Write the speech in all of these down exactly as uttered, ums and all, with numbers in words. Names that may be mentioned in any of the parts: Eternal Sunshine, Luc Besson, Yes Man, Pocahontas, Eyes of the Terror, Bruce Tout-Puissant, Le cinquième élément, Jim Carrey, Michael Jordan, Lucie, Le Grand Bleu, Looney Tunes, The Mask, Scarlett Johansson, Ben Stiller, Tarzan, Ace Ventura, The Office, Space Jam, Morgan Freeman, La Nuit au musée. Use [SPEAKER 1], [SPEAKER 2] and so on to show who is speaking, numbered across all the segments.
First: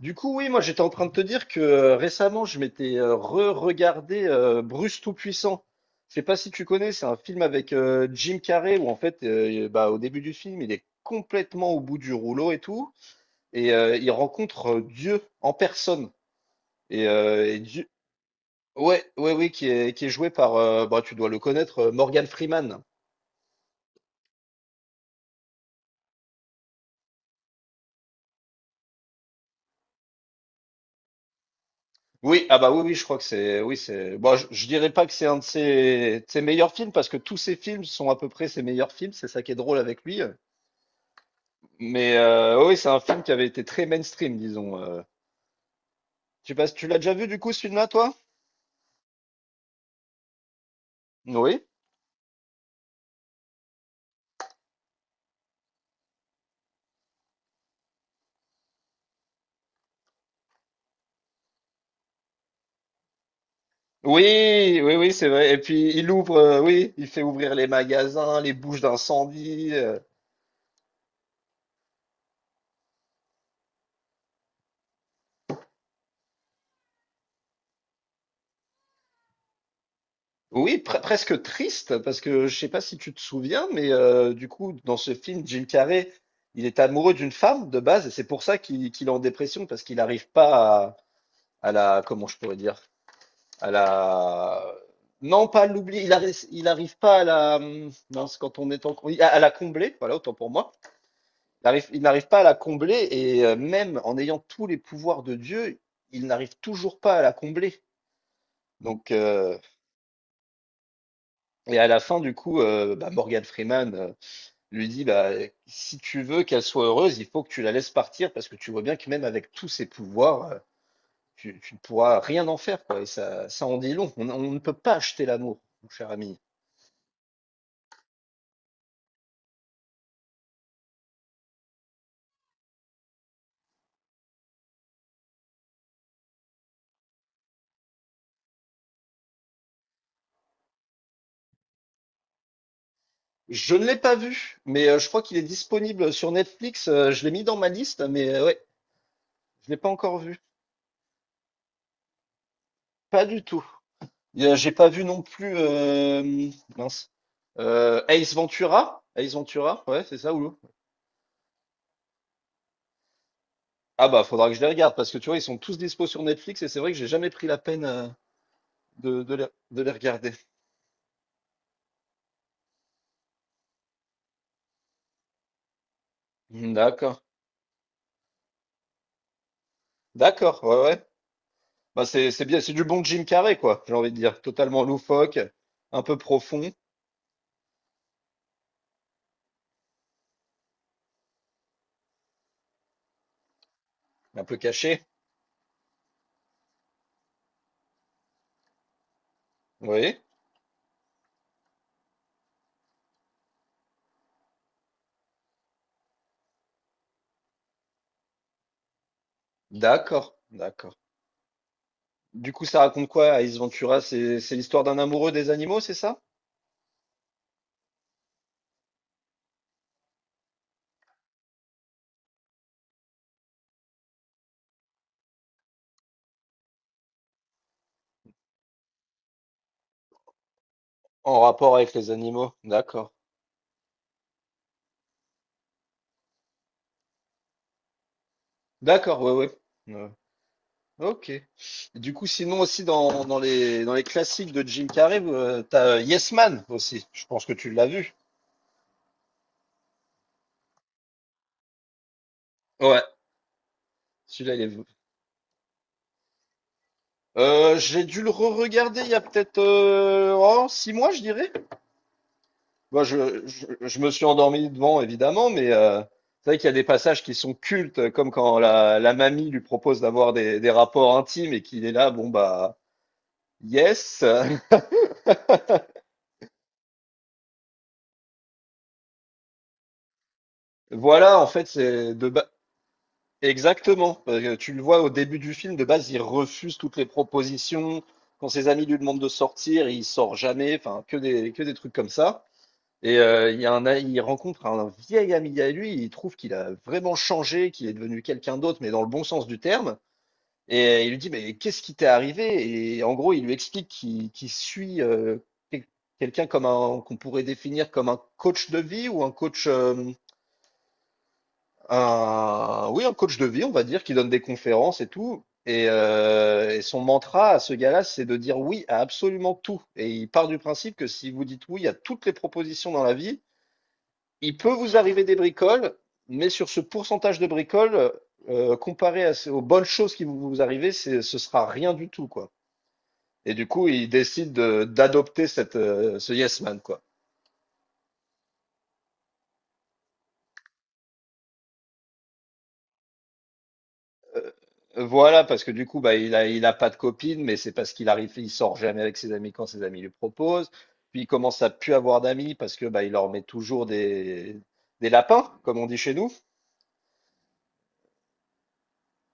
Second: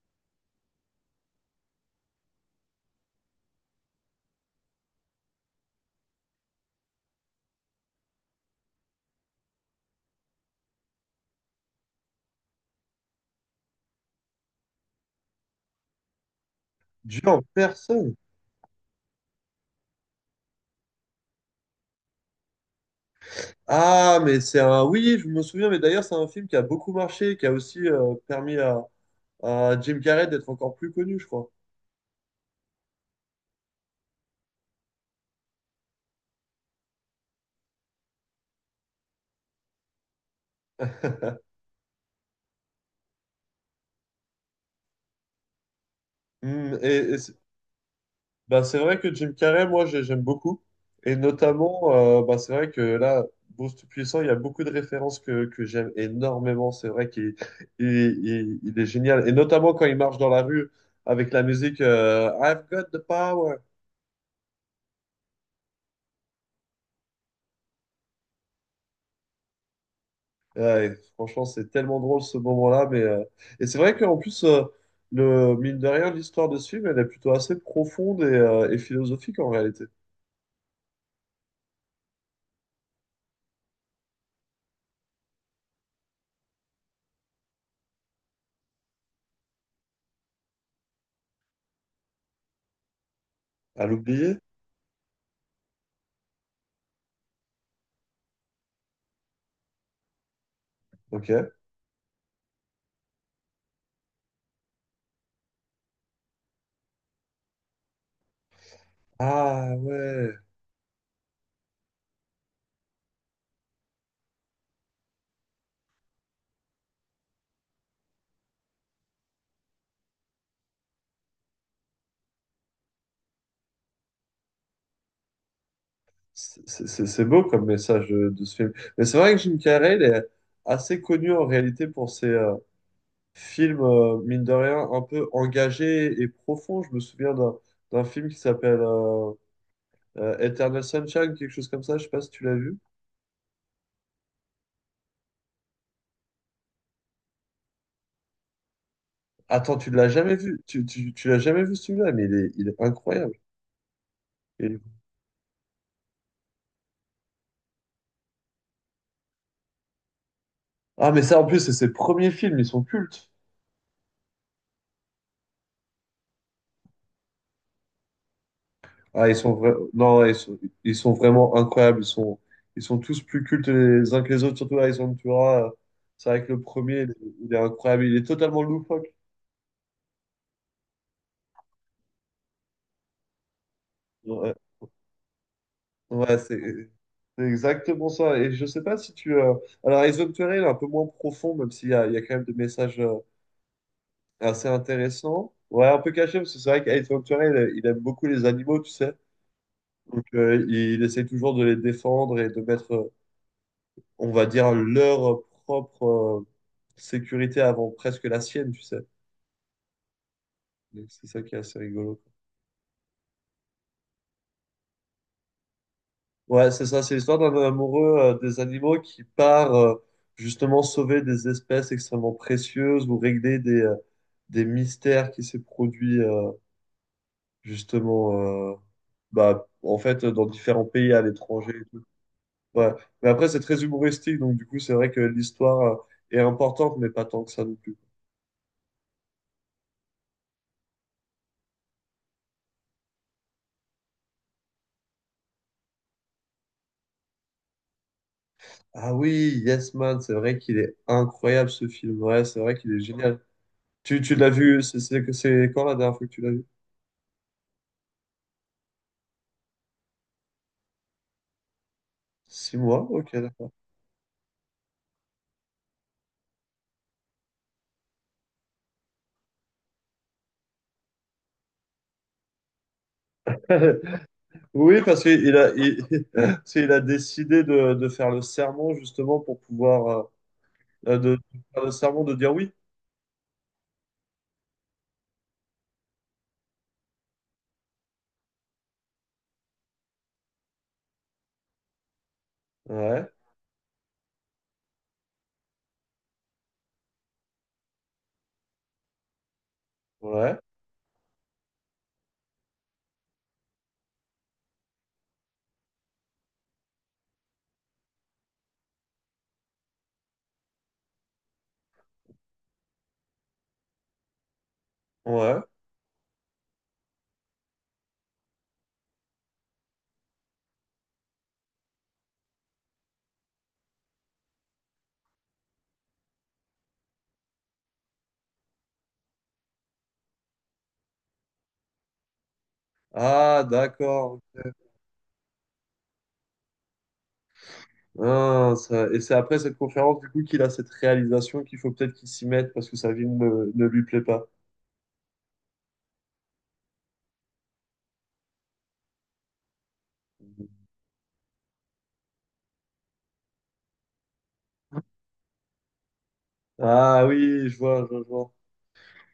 [SPEAKER 1] Du coup, oui, moi j'étais en train de te dire que euh, récemment je m'étais euh, re-regardé euh, Bruce Tout-Puissant. Je sais pas si tu connais, c'est un film avec euh, Jim Carrey où en fait, euh, bah, au début du film, il est complètement au bout du rouleau et tout, et euh, il rencontre euh, Dieu en personne. Et,
[SPEAKER 2] Dieu en
[SPEAKER 1] euh, et Dieu,
[SPEAKER 2] personne.
[SPEAKER 1] ouais, ouais, oui, qui est qui est joué par, euh, bah, tu dois le connaître, euh, Morgan Freeman.
[SPEAKER 2] Ah, mais c'est un. Oui, je me souviens, mais d'ailleurs, c'est un film qui a beaucoup marché, qui a aussi euh, permis à, à Jim Carrey d'être encore plus connu, je crois.
[SPEAKER 1] Oui, ah bah oui, oui, je crois que c'est, oui, c'est, bon, je, je dirais pas que c'est un de ses, de ses meilleurs films parce que tous ses films sont à peu près ses meilleurs films, c'est ça qui est drôle avec lui. euh. Mais euh, oh oui, c'est un film qui avait été très mainstream, disons. euh. Je sais pas, si
[SPEAKER 2] Hmm,
[SPEAKER 1] tu l'as
[SPEAKER 2] et
[SPEAKER 1] déjà
[SPEAKER 2] et
[SPEAKER 1] vu
[SPEAKER 2] c'est,
[SPEAKER 1] du coup ce film-là, toi?
[SPEAKER 2] bah, c'est vrai que Jim Carrey, moi, j'ai- j'aime beaucoup. Et
[SPEAKER 1] Oui.
[SPEAKER 2] notamment, euh, bah, c'est vrai que là, Bruce Tout-Puissant, il y a beaucoup de références que, que j'aime énormément. C'est vrai qu'il il, il- il est génial. Et notamment quand il marche dans la rue avec la musique, euh, I've got the power.
[SPEAKER 1] Oui, oui, oui, c'est vrai. Et puis il ouvre, euh, oui, il fait ouvrir les magasins, les bouches d'incendie. euh.
[SPEAKER 2] Ouais, et franchement, c'est tellement drôle ce moment-là. Mais, euh, et c'est vrai qu'en plus, euh, le... mine de rien, l'histoire de ce film, elle est plutôt assez profonde et, euh, et philosophique en réalité.
[SPEAKER 1] Oui, pre- presque triste, parce que je sais pas si tu te souviens, mais euh, du coup, dans ce film, Jim Carrey, il est amoureux d'une femme de base, et c'est pour ça qu'il qu'il est en dépression, parce qu'il n'arrive pas à, à la, comment je pourrais dire? À
[SPEAKER 2] À l'oublier?
[SPEAKER 1] la. Non, pas l'oublier. Il arrive, il arrive pas à la. Non, c'est quand on est en. Oui, À à la combler, voilà, autant pour moi.
[SPEAKER 2] Ok.
[SPEAKER 1] Il arrive- il n'arrive pas à la combler et euh, même en ayant tous les pouvoirs de Dieu, il n'arrive toujours pas à la combler. Donc, euh,
[SPEAKER 2] Ah ouais.
[SPEAKER 1] et à la fin, du coup, euh, bah, Morgan Freeman euh, lui dit, bah, si tu veux qu'elle soit heureuse, il faut que tu la laisses partir parce que tu vois bien que même avec tous ses pouvoirs, euh, tu, tu ne pourras rien en faire, quoi. Et ça, ça en dit long. On, on ne peut pas acheter l'amour, mon cher ami.
[SPEAKER 2] C'est c'est- c'est beau comme message de, de ce film. Mais c'est vrai que Jim Carrey, il est assez connu en réalité pour ses euh, films, euh, mine de rien, un peu engagés et profonds. Je me souviens d'un d'un film qui s'appelle euh, euh, Eternal Sunshine, quelque chose comme ça. Je sais pas si tu l'as vu.
[SPEAKER 1] Je ne l'ai pas vu, mais euh, je crois qu'il est disponible sur Netflix. Euh, je l'ai mis dans ma liste, mais euh, ouais, je
[SPEAKER 2] Attends,
[SPEAKER 1] l'ai pas
[SPEAKER 2] tu l'as
[SPEAKER 1] encore
[SPEAKER 2] jamais
[SPEAKER 1] vu.
[SPEAKER 2] vu. Tu, tu, tu l'as jamais vu celui-là, mais il est, il est
[SPEAKER 1] Pas
[SPEAKER 2] incroyable.
[SPEAKER 1] du tout. Et, euh,
[SPEAKER 2] Il-
[SPEAKER 1] J'ai
[SPEAKER 2] est-
[SPEAKER 1] pas vu non plus euh, mince. Euh, Ace Ventura. Ace Ventura, ouais, c'est ça, Oulou.
[SPEAKER 2] Ah, mais ça, en plus, c'est ses premiers films, ils sont cultes.
[SPEAKER 1] Ah bah faudra que je les regarde parce que tu vois, ils sont tous dispo sur Netflix et c'est vrai que j'ai jamais pris la peine euh, de,
[SPEAKER 2] Ah, ils
[SPEAKER 1] de les,
[SPEAKER 2] sont
[SPEAKER 1] de
[SPEAKER 2] vra-
[SPEAKER 1] les
[SPEAKER 2] non,
[SPEAKER 1] regarder.
[SPEAKER 2] ils sont, ils sont vraiment incroyables. Ils sont, ils sont tous plus cultes les uns que les autres, surtout là, ils sont, tu vois, euh, c'est vrai que le premier, il est,
[SPEAKER 1] D'accord.
[SPEAKER 2] il est incroyable. Il est totalement loufoque.
[SPEAKER 1] D'accord, ouais, ouais. Bah c'est c'est bien, c'est du bon Jim Carrey, quoi, j'ai envie de dire.
[SPEAKER 2] Ouais,
[SPEAKER 1] Totalement loufoque, un peu
[SPEAKER 2] ouais,
[SPEAKER 1] profond,
[SPEAKER 2] c'est c'est exactement ça. Et je sais pas si tu. euh, Alors, Eyes of the Terror, il est un peu moins profond, même s'il y a, il y a quand même des messages. Euh,
[SPEAKER 1] un
[SPEAKER 2] Alors,
[SPEAKER 1] peu
[SPEAKER 2] c'est
[SPEAKER 1] caché.
[SPEAKER 2] intéressant. Ouais, un peu caché, parce que c'est vrai qu'Ace Ventura, il, il aime beaucoup les animaux, tu sais.
[SPEAKER 1] Oui.
[SPEAKER 2] Donc, euh, il essaie toujours de les défendre et de mettre, euh, on va dire, leur propre euh, sécurité avant presque la sienne, tu sais.
[SPEAKER 1] D'accord, d'accord.
[SPEAKER 2] Donc, c'est ça qui est assez rigolo.
[SPEAKER 1] Du coup, ça raconte quoi, Ace Ventura? C'est c'est l'histoire d'un amoureux des animaux, c'est ça?
[SPEAKER 2] Ouais, c'est ça, c'est l'histoire d'un amoureux euh, des animaux qui part euh, justement sauver des espèces extrêmement précieuses ou régler des, euh, des mystères qui s'est produit euh, justement, euh, bah, en fait dans différents pays à
[SPEAKER 1] En
[SPEAKER 2] l'étranger.
[SPEAKER 1] rapport avec les animaux,
[SPEAKER 2] Ouais.
[SPEAKER 1] d'accord.
[SPEAKER 2] Mais après, c'est très humoristique, donc du coup, c'est vrai que l'histoire, euh, est importante, mais pas tant que ça non plus.
[SPEAKER 1] D'accord, ouais, ouais. Ouais. Ok. Du coup, sinon aussi dans, dans les dans les classiques de Jim Carrey, euh, t'as euh, Yes Man aussi. Je pense que tu l'as vu.
[SPEAKER 2] Ah oui, Yes Man, c'est vrai qu'il est incroyable ce film. Ouais, c'est vrai qu'il est
[SPEAKER 1] Ouais,
[SPEAKER 2] génial. Tu, tu l'as
[SPEAKER 1] celui-là il est.
[SPEAKER 2] vu, c'est c'est- c'est quand la dernière fois que tu l'as vu?
[SPEAKER 1] Euh, j'ai dû le re-regarder il y a peut-être euh, oh, six mois, je dirais.
[SPEAKER 2] Six
[SPEAKER 1] Moi,
[SPEAKER 2] mois? Ok,
[SPEAKER 1] je, je,
[SPEAKER 2] d'accord.
[SPEAKER 1] je me suis endormi devant, évidemment, mais euh, c'est vrai qu'il y a des passages qui sont cultes, comme quand la, la mamie lui propose d'avoir des, des rapports intimes et qu'il est là, bon bah, yes.
[SPEAKER 2] Oui, parce qu'il a, il, parce qu'il a décidé de, de faire le serment justement pour pouvoir euh, euh, de,
[SPEAKER 1] Voilà,
[SPEAKER 2] de
[SPEAKER 1] en fait,
[SPEAKER 2] faire le
[SPEAKER 1] c'est
[SPEAKER 2] serment
[SPEAKER 1] de
[SPEAKER 2] de
[SPEAKER 1] ba-
[SPEAKER 2] dire oui.
[SPEAKER 1] Exactement, parce que tu le vois au début du film, de base, il refuse toutes les propositions. Quand ses amis lui demandent de sortir, il sort jamais. Enfin, que des, que des trucs comme ça. Et
[SPEAKER 2] Ouais,
[SPEAKER 1] euh, il y a un, a- il rencontre un vieil ami à lui. Il trouve qu'il a vraiment changé, qu'il est devenu quelqu'un d'autre, mais dans le bon sens du terme.
[SPEAKER 2] ouais,
[SPEAKER 1] Et euh, il lui dit, mais qu'est-ce qui t'est arrivé? Et en gros, il lui explique qu'il qu'il suit euh, quel- quelqu'un comme un qu'on pourrait définir comme un coach de vie ou un coach, euh, un, oui, un coach de vie, on va dire, qui donne des conférences et tout.
[SPEAKER 2] ouais.
[SPEAKER 1] Et, euh, et son mantra à ce gars-là, c'est de dire oui à absolument tout. Et il part du principe que si vous dites oui à toutes les propositions dans la vie, il peut vous arriver des bricoles, mais sur ce pourcentage de bricoles, euh, comparé à, ce- aux bonnes choses qui vous, vous arrivent c'est- ce sera rien du tout, quoi. Et
[SPEAKER 2] Ah,
[SPEAKER 1] du coup, il
[SPEAKER 2] d'accord.
[SPEAKER 1] décide de- d'adopter cette euh, ce yes man quoi.
[SPEAKER 2] Ah, ça- et c'est après cette conférence du coup qu'il a cette réalisation qu'il faut peut-être qu'il s'y mette parce que sa vie ne, ne lui plaît pas.
[SPEAKER 1] Euh, euh, voilà, parce que du coup, bah, il a il a pas de copine, mais c'est parce qu'il arrive, il sort jamais avec ses amis quand ses amis lui proposent. Puis il commence à plus avoir d'amis parce que bah, il leur met toujours des des lapins, comme on dit chez nous.
[SPEAKER 2] Ah oui, je vois, je vois. je vois.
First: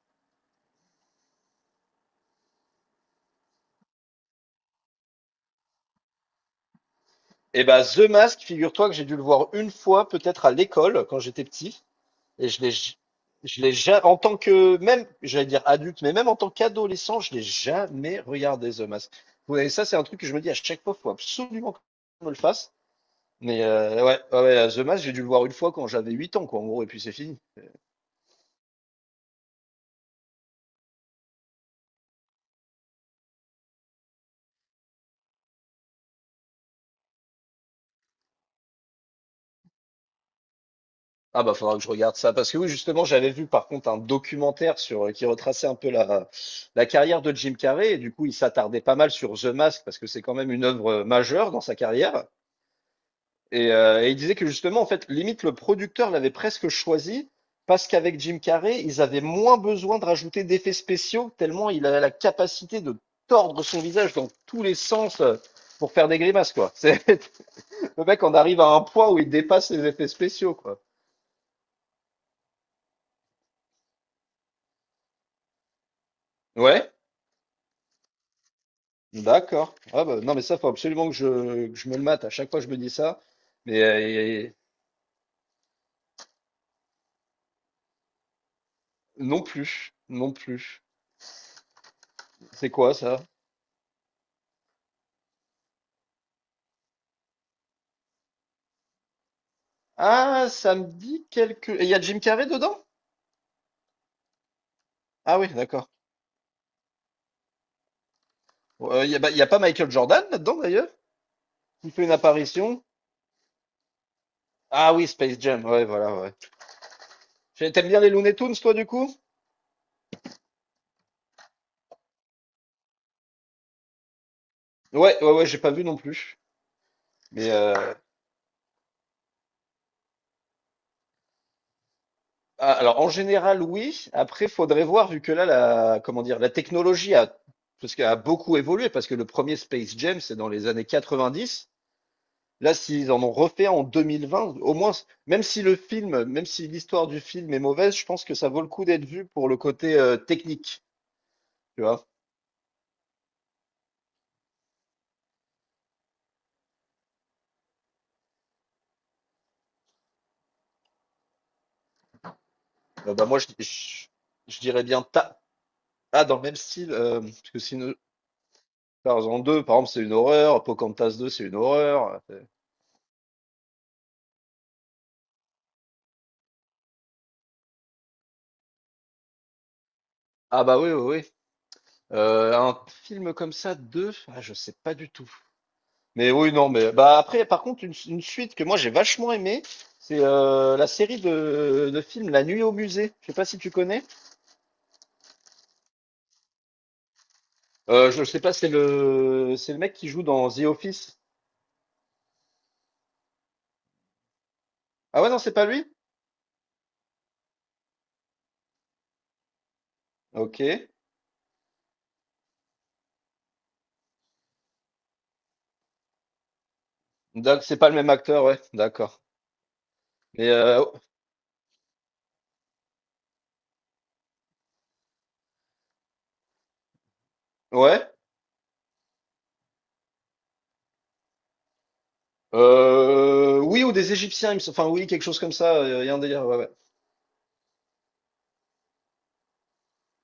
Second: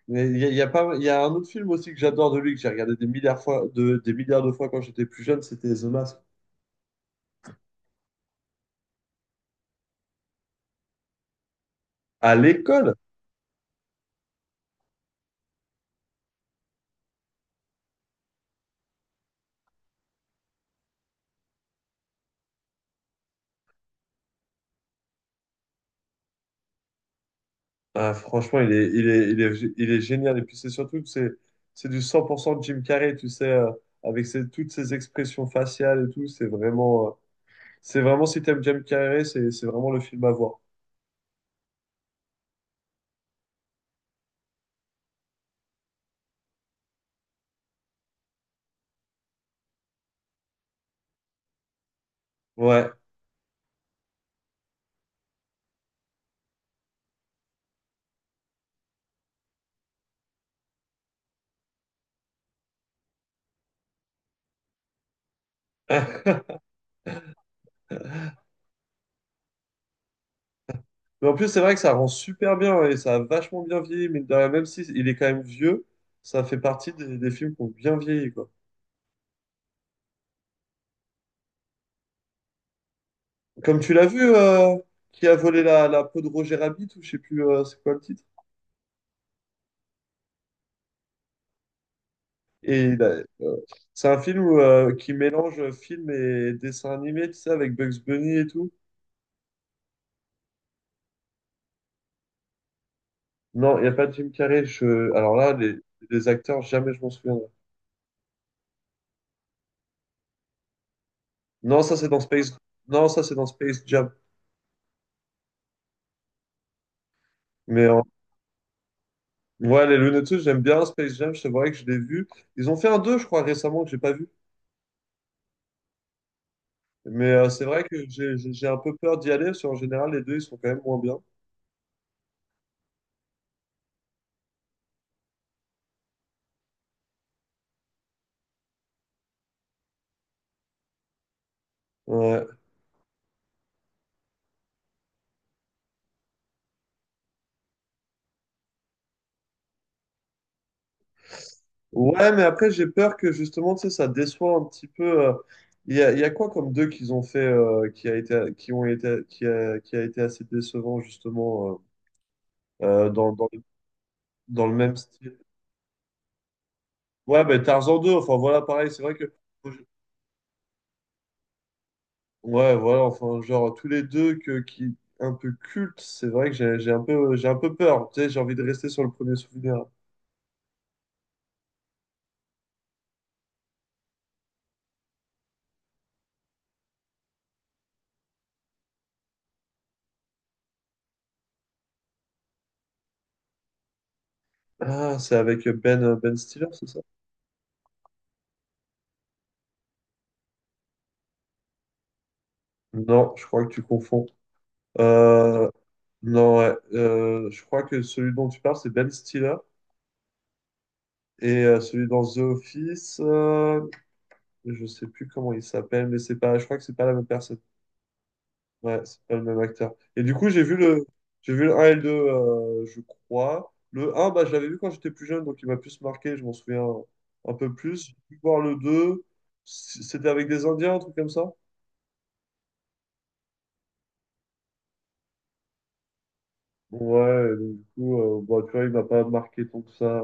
[SPEAKER 2] Mais il y a, il y a pas, il y a un autre film aussi que j'adore de lui que j'ai regardé des milliards fois, de, des milliards de fois quand j'étais plus jeune, c'était The Mask.
[SPEAKER 1] Et bah The Mask, figure-toi que j'ai dû le voir une fois, peut-être à l'école quand j'étais petit.
[SPEAKER 2] À
[SPEAKER 1] Et je l'ai,
[SPEAKER 2] l'école,
[SPEAKER 1] j- je l'ai jamais, en tant que, même, j'allais dire adulte, mais même en tant qu'adolescent, je l'ai jamais regardé The Mask. Ouais, et ça, c'est un truc que je me dis à chaque fois, faut absolument qu'on me le fasse. Mais euh, ouais, ouais, ouais, The Mask, j'ai dû le voir une fois quand j'avais huit ans, quoi, en gros, et puis c'est fini.
[SPEAKER 2] ah, franchement, il est, il est, il est, il est génial. Et puis c'est surtout que c'est, c'est du cent pour cent Jim Carrey, tu sais, euh, avec ses- toutes ses expressions faciales et tout. C'est vraiment, euh, c'est vraiment si t'aimes Jim Carrey, c'est, c'est vraiment le film à voir.
[SPEAKER 1] Ah bah faudra que je regarde ça parce que oui justement j'avais vu par contre un documentaire sur euh, qui retraçait un peu la, la carrière de Jim Carrey et du coup il s'attardait pas mal sur The Mask parce que c'est quand même une œuvre majeure dans sa carrière.
[SPEAKER 2] Ouais.
[SPEAKER 1] Et, euh, et il disait que justement, en fait, limite, le producteur l'avait presque choisi parce qu'avec Jim Carrey, ils avaient moins besoin de rajouter d'effets spéciaux, tellement il avait la capacité de tordre son visage dans tous les sens euh, pour faire des grimaces, quoi. C'est, le mec en arrive à un point où il dépasse les effets spéciaux, quoi.
[SPEAKER 2] Mais en plus, c'est vrai que ça rend super bien et ça a vachement bien vieilli, mais même si il est quand même vieux, ça fait partie
[SPEAKER 1] Ouais,
[SPEAKER 2] des, des films qui ont bien vieilli, quoi.
[SPEAKER 1] d'accord. Ah bah, non, mais ça, faut absolument que je, que je, me le mate. À chaque fois, je me dis ça.
[SPEAKER 2] Comme
[SPEAKER 1] Mais
[SPEAKER 2] tu
[SPEAKER 1] euh,
[SPEAKER 2] l'as vu,
[SPEAKER 1] et-
[SPEAKER 2] euh, qui a volé la, la peau de Roger Rabbit, ou je sais plus, euh, c'est quoi le titre.
[SPEAKER 1] non plus, non plus. C'est
[SPEAKER 2] Et
[SPEAKER 1] quoi
[SPEAKER 2] il
[SPEAKER 1] ça?
[SPEAKER 2] a- euh, c'est un film où, euh, qui mélange film et dessin animé, tu sais, avec Bugs Bunny et tout.
[SPEAKER 1] Ah, ça me dit quelque... Et il y a Jim Carrey dedans?
[SPEAKER 2] Non, il n'y a pas de Jim Carrey. Je... Alors
[SPEAKER 1] Ah oui,
[SPEAKER 2] là, les,
[SPEAKER 1] d'accord.
[SPEAKER 2] les acteurs, jamais je m'en souviendrai.
[SPEAKER 1] Il n'y a, bah, y a pas Michael Jordan là-dedans d'ailleurs?
[SPEAKER 2] Non,
[SPEAKER 1] Il
[SPEAKER 2] ça
[SPEAKER 1] fait
[SPEAKER 2] c'est
[SPEAKER 1] une
[SPEAKER 2] dans Space.
[SPEAKER 1] apparition?
[SPEAKER 2] Non, ça c'est dans Space Jam.
[SPEAKER 1] Ah oui, Space Jam, ouais, voilà, ouais. J'ai- T'aimes bien
[SPEAKER 2] Mais
[SPEAKER 1] les Looney Tunes, toi, du coup?
[SPEAKER 2] ouais, les Looney Tunes, j'aime bien Space Jam, c'est vrai que je l'ai vu. Ils ont fait un deux je crois, récemment, que j'ai pas vu.
[SPEAKER 1] Ouais, ouais, ouais, j'ai pas vu non plus.
[SPEAKER 2] Mais euh,
[SPEAKER 1] Mais
[SPEAKER 2] c'est
[SPEAKER 1] euh,
[SPEAKER 2] vrai que j'ai j'ai- j'ai un peu peur d'y aller, parce qu'en général, les deux, ils sont quand même moins bien.
[SPEAKER 1] ah, alors, en général, oui. Après, faudrait voir, vu que là, la, comment dire, la technologie a, parce qu'elle a beaucoup évolué, parce que le premier Space Jam, c'est dans les années quatre-vingt-dix.
[SPEAKER 2] Ouais,
[SPEAKER 1] Là, s'ils en ont refait en deux mille vingt, au moins, même si le film, même si l'histoire du film est mauvaise, je pense que ça vaut le coup d'être vu pour le côté euh, technique, tu vois.
[SPEAKER 2] ouais, mais après, j'ai peur que justement, tu sais, ça déçoit un petit peu. euh, Il y a, il y a quoi comme deux qu'ils ont fait, euh, qui a été, qui ont été, qui a, qui a été assez décevant, justement, euh, euh,
[SPEAKER 1] Euh, bah,
[SPEAKER 2] dans,
[SPEAKER 1] moi, je,
[SPEAKER 2] dans,
[SPEAKER 1] je- je
[SPEAKER 2] dans le
[SPEAKER 1] dirais
[SPEAKER 2] même
[SPEAKER 1] bien
[SPEAKER 2] style?
[SPEAKER 1] ta... Ah, dans le même style, euh, parce
[SPEAKER 2] Ouais,
[SPEAKER 1] que
[SPEAKER 2] ben
[SPEAKER 1] sinon,
[SPEAKER 2] Tarzan deux, enfin voilà, pareil, c'est vrai que.
[SPEAKER 1] Tarzan deux par exemple, c'est une horreur, Pocahontas deux c'est une horreur. euh,
[SPEAKER 2] Ouais, voilà, enfin, genre, tous les deux que, qui, un peu cultes, c'est vrai que j'ai j'ai un peu, j'ai un peu peur. Tu sais, j'ai envie de rester sur le premier souvenir.
[SPEAKER 1] Ah bah oui, oui, oui. Euh, un film comme ça, deux ah, je sais pas du tout. Mais oui, non, mais bah après, par contre, une, une suite que moi j'ai vachement aimée, c'est euh, la série de, de films La Nuit au musée. Je sais pas si tu connais.
[SPEAKER 2] Ah, c'est avec Ben, euh, Ben Stiller, c'est ça?
[SPEAKER 1] Euh, je sais pas, c'est le c'est le mec qui joue dans The Office.
[SPEAKER 2] Non, je crois que tu confonds.
[SPEAKER 1] Ah ouais, non, c'est pas
[SPEAKER 2] Euh,
[SPEAKER 1] lui?
[SPEAKER 2] non, ouais, euh, je crois que celui dont tu parles, c'est Ben Stiller.
[SPEAKER 1] Ok.
[SPEAKER 2] Et euh, celui dans The Office, euh, je sais plus comment il s'appelle, mais c'est pas, je crois que c'est pas la même personne.
[SPEAKER 1] D'ac- C'est pas le même acteur, ouais,
[SPEAKER 2] Ouais, c'est
[SPEAKER 1] d'accord.
[SPEAKER 2] pas le même acteur. Et du coup,
[SPEAKER 1] Mais
[SPEAKER 2] j'ai vu
[SPEAKER 1] euh,
[SPEAKER 2] le, j'ai vu le un et le deux, euh, je crois. Le un, bah, je l'avais vu quand j'étais plus jeune, donc il m'a plus marqué, je m'en souviens un peu plus.
[SPEAKER 1] ouais.
[SPEAKER 2] J'ai pu voir le deux, c- c'était avec des Indiens, un truc comme ça.
[SPEAKER 1] Euh, oui, ou des Égyptiens, il me sem- enfin oui, quelque chose comme ça, euh, il y a un délire, ouais, ouais.
[SPEAKER 2] Ouais, et donc, du coup, euh, bah, tu vois, il m'a pas marqué tant que ça.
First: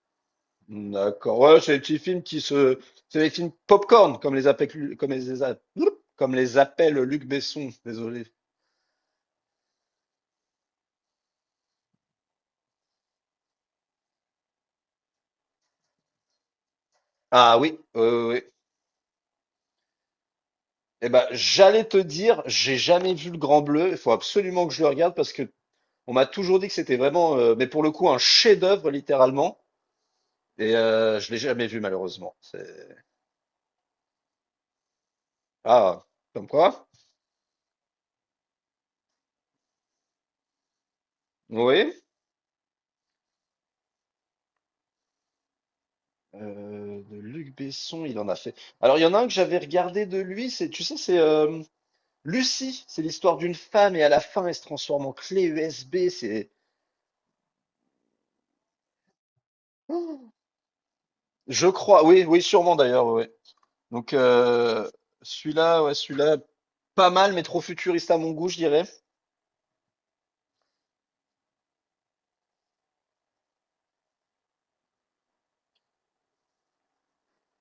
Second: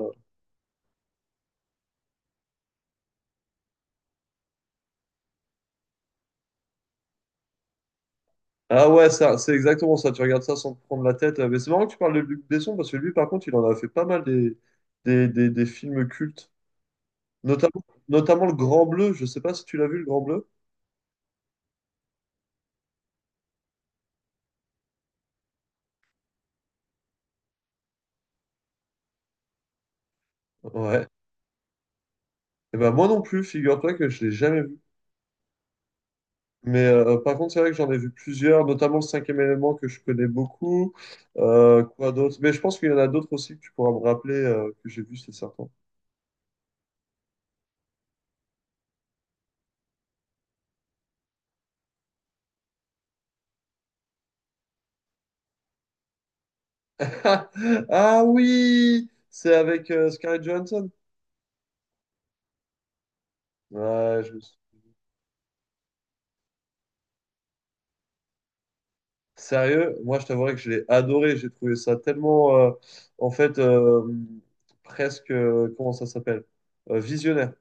[SPEAKER 1] D'accord, ouais, c'est les petits films qui se... C'est les films popcorn, comme les appelle, Lu- comme les, a- comme les appelle Luc Besson, désolé.
[SPEAKER 2] Ah ouais, ça, c'est exactement ça, tu regardes ça sans te prendre la tête. Mais c'est marrant que tu parles de Luc Besson, parce que lui, par contre, il en a fait pas mal des, des, des, des films cultes.
[SPEAKER 1] Ah oui,
[SPEAKER 2] Notamment,
[SPEAKER 1] euh, oui. Oui.
[SPEAKER 2] notamment Le Grand Bleu, je sais pas si tu l'as vu, Le Grand Bleu.
[SPEAKER 1] Eh ben, j'allais te dire, j'ai jamais vu Le Grand Bleu, il faut absolument que je le regarde parce que on m'a toujours dit que c'était vraiment, euh, mais pour le coup, un chef-d'œuvre, littéralement, et
[SPEAKER 2] Ouais.
[SPEAKER 1] euh, je l'ai jamais vu, malheureusement.
[SPEAKER 2] Et ben
[SPEAKER 1] C'est...
[SPEAKER 2] moi non plus, figure-toi que je l'ai jamais vu.
[SPEAKER 1] Ah, comme
[SPEAKER 2] Mais
[SPEAKER 1] quoi?
[SPEAKER 2] euh, euh, par contre, c'est vrai que j'en ai vu plusieurs, notamment le cinquième élément que je connais beaucoup. Euh,
[SPEAKER 1] Oui.
[SPEAKER 2] quoi d'autre? Mais je pense qu'il y en a d'autres aussi que tu pourras me rappeler, euh, que j'ai vu, c'est certain.
[SPEAKER 1] Euh, de Luc Besson, il en a fait. Alors, il y en a un que j'avais regardé de lui, c'est, tu sais, c'est euh, Lucie. C'est l'histoire d'une femme et à la fin, elle se transforme en clé U S B. C'est,
[SPEAKER 2] Ah oui! C'est avec euh, Scarlett Johansson.
[SPEAKER 1] je crois, oui, oui, sûrement d'ailleurs, ouais. Ouais. Donc,
[SPEAKER 2] Ouais, je me suis-
[SPEAKER 1] euh, celui-là, ouais, celui-là, pas mal, mais trop futuriste à mon goût, je dirais.
[SPEAKER 2] sérieux, moi je t'avouerais que je l'ai adoré. J'ai trouvé ça tellement, euh, en fait, euh, presque, euh, comment ça s'appelle? Euh, visionnaire.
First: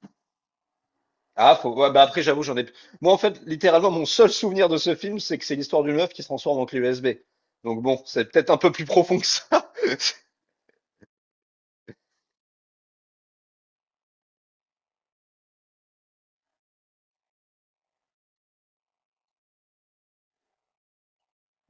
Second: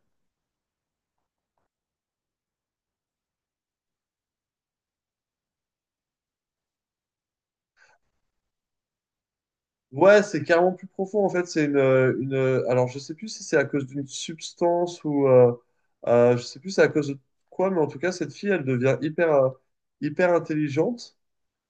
[SPEAKER 1] Ah, faut, ouais, bah après, j'avoue, j'en ai. Moi, en fait, littéralement, mon seul souvenir de ce film, c'est que c'est l'histoire d'une meuf qui se transforme en clé U S B. Donc, bon, c'est peut-être un peu plus profond que ça.
[SPEAKER 2] Ouais, c'est carrément plus profond. En fait, c'est une, euh, une. Euh, Alors, je sais plus si c'est à cause d'une substance ou. Euh, euh, je sais plus c'est à cause de quoi, mais en tout cas, cette fille, elle devient hyper, euh, hyper intelligente.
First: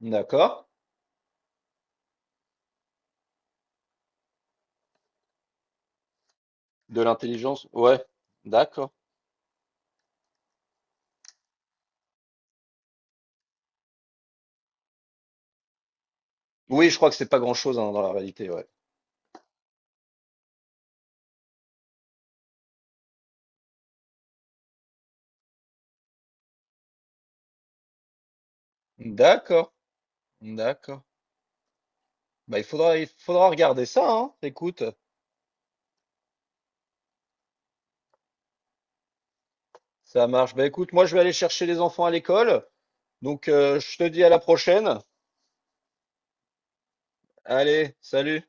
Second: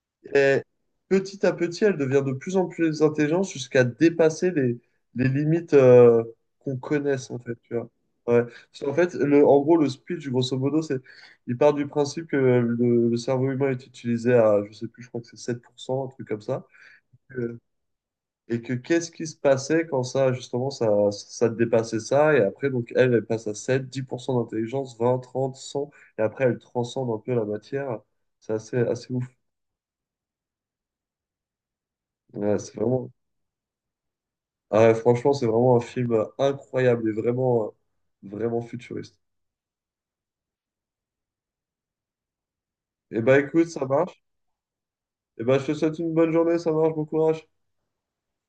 [SPEAKER 2] Et
[SPEAKER 1] D'accord.
[SPEAKER 2] petit à petit, elle devient de plus en plus intelligente jusqu'à dépasser les, les limites, euh, qu'on
[SPEAKER 1] De
[SPEAKER 2] connaisse, en fait.
[SPEAKER 1] l'intelligence,
[SPEAKER 2] Tu vois.
[SPEAKER 1] ouais.
[SPEAKER 2] Ouais. Parce qu'en
[SPEAKER 1] D'accord.
[SPEAKER 2] fait, le, en gros, le speech, grosso modo, c'est. Il part du principe que le, le cerveau humain est utilisé à, je sais plus, je crois que c'est sept pour cent, un truc comme ça.
[SPEAKER 1] Oui, je crois que c'est pas
[SPEAKER 2] Euh,
[SPEAKER 1] grand-chose hein, dans la réalité,
[SPEAKER 2] et
[SPEAKER 1] ouais.
[SPEAKER 2] que qu'est-ce qui se passait quand ça, justement, ça, ça dépassait ça, et après, donc, elle, elle passe à sept dix pour cent d'intelligence, vingt trente cent et après, elle transcende un peu la matière. C'est assez, assez ouf.
[SPEAKER 1] D'accord, d'accord.
[SPEAKER 2] Ouais,
[SPEAKER 1] Bah, il
[SPEAKER 2] c'est
[SPEAKER 1] faudra, il
[SPEAKER 2] vraiment,
[SPEAKER 1] faudra regarder ça, hein. Écoute,
[SPEAKER 2] ah ouais, franchement, c'est vraiment un film, euh, incroyable et vraiment, euh, vraiment futuriste.
[SPEAKER 1] ça marche. Bah, écoute, moi, je vais aller chercher les enfants à l'école.
[SPEAKER 2] Et bah,
[SPEAKER 1] Donc,
[SPEAKER 2] écoute,
[SPEAKER 1] euh,
[SPEAKER 2] ça
[SPEAKER 1] je te
[SPEAKER 2] marche.
[SPEAKER 1] dis à la prochaine.
[SPEAKER 2] Et bah, je te souhaite une bonne journée, ça marche, bon courage.
[SPEAKER 1] Allez, salut.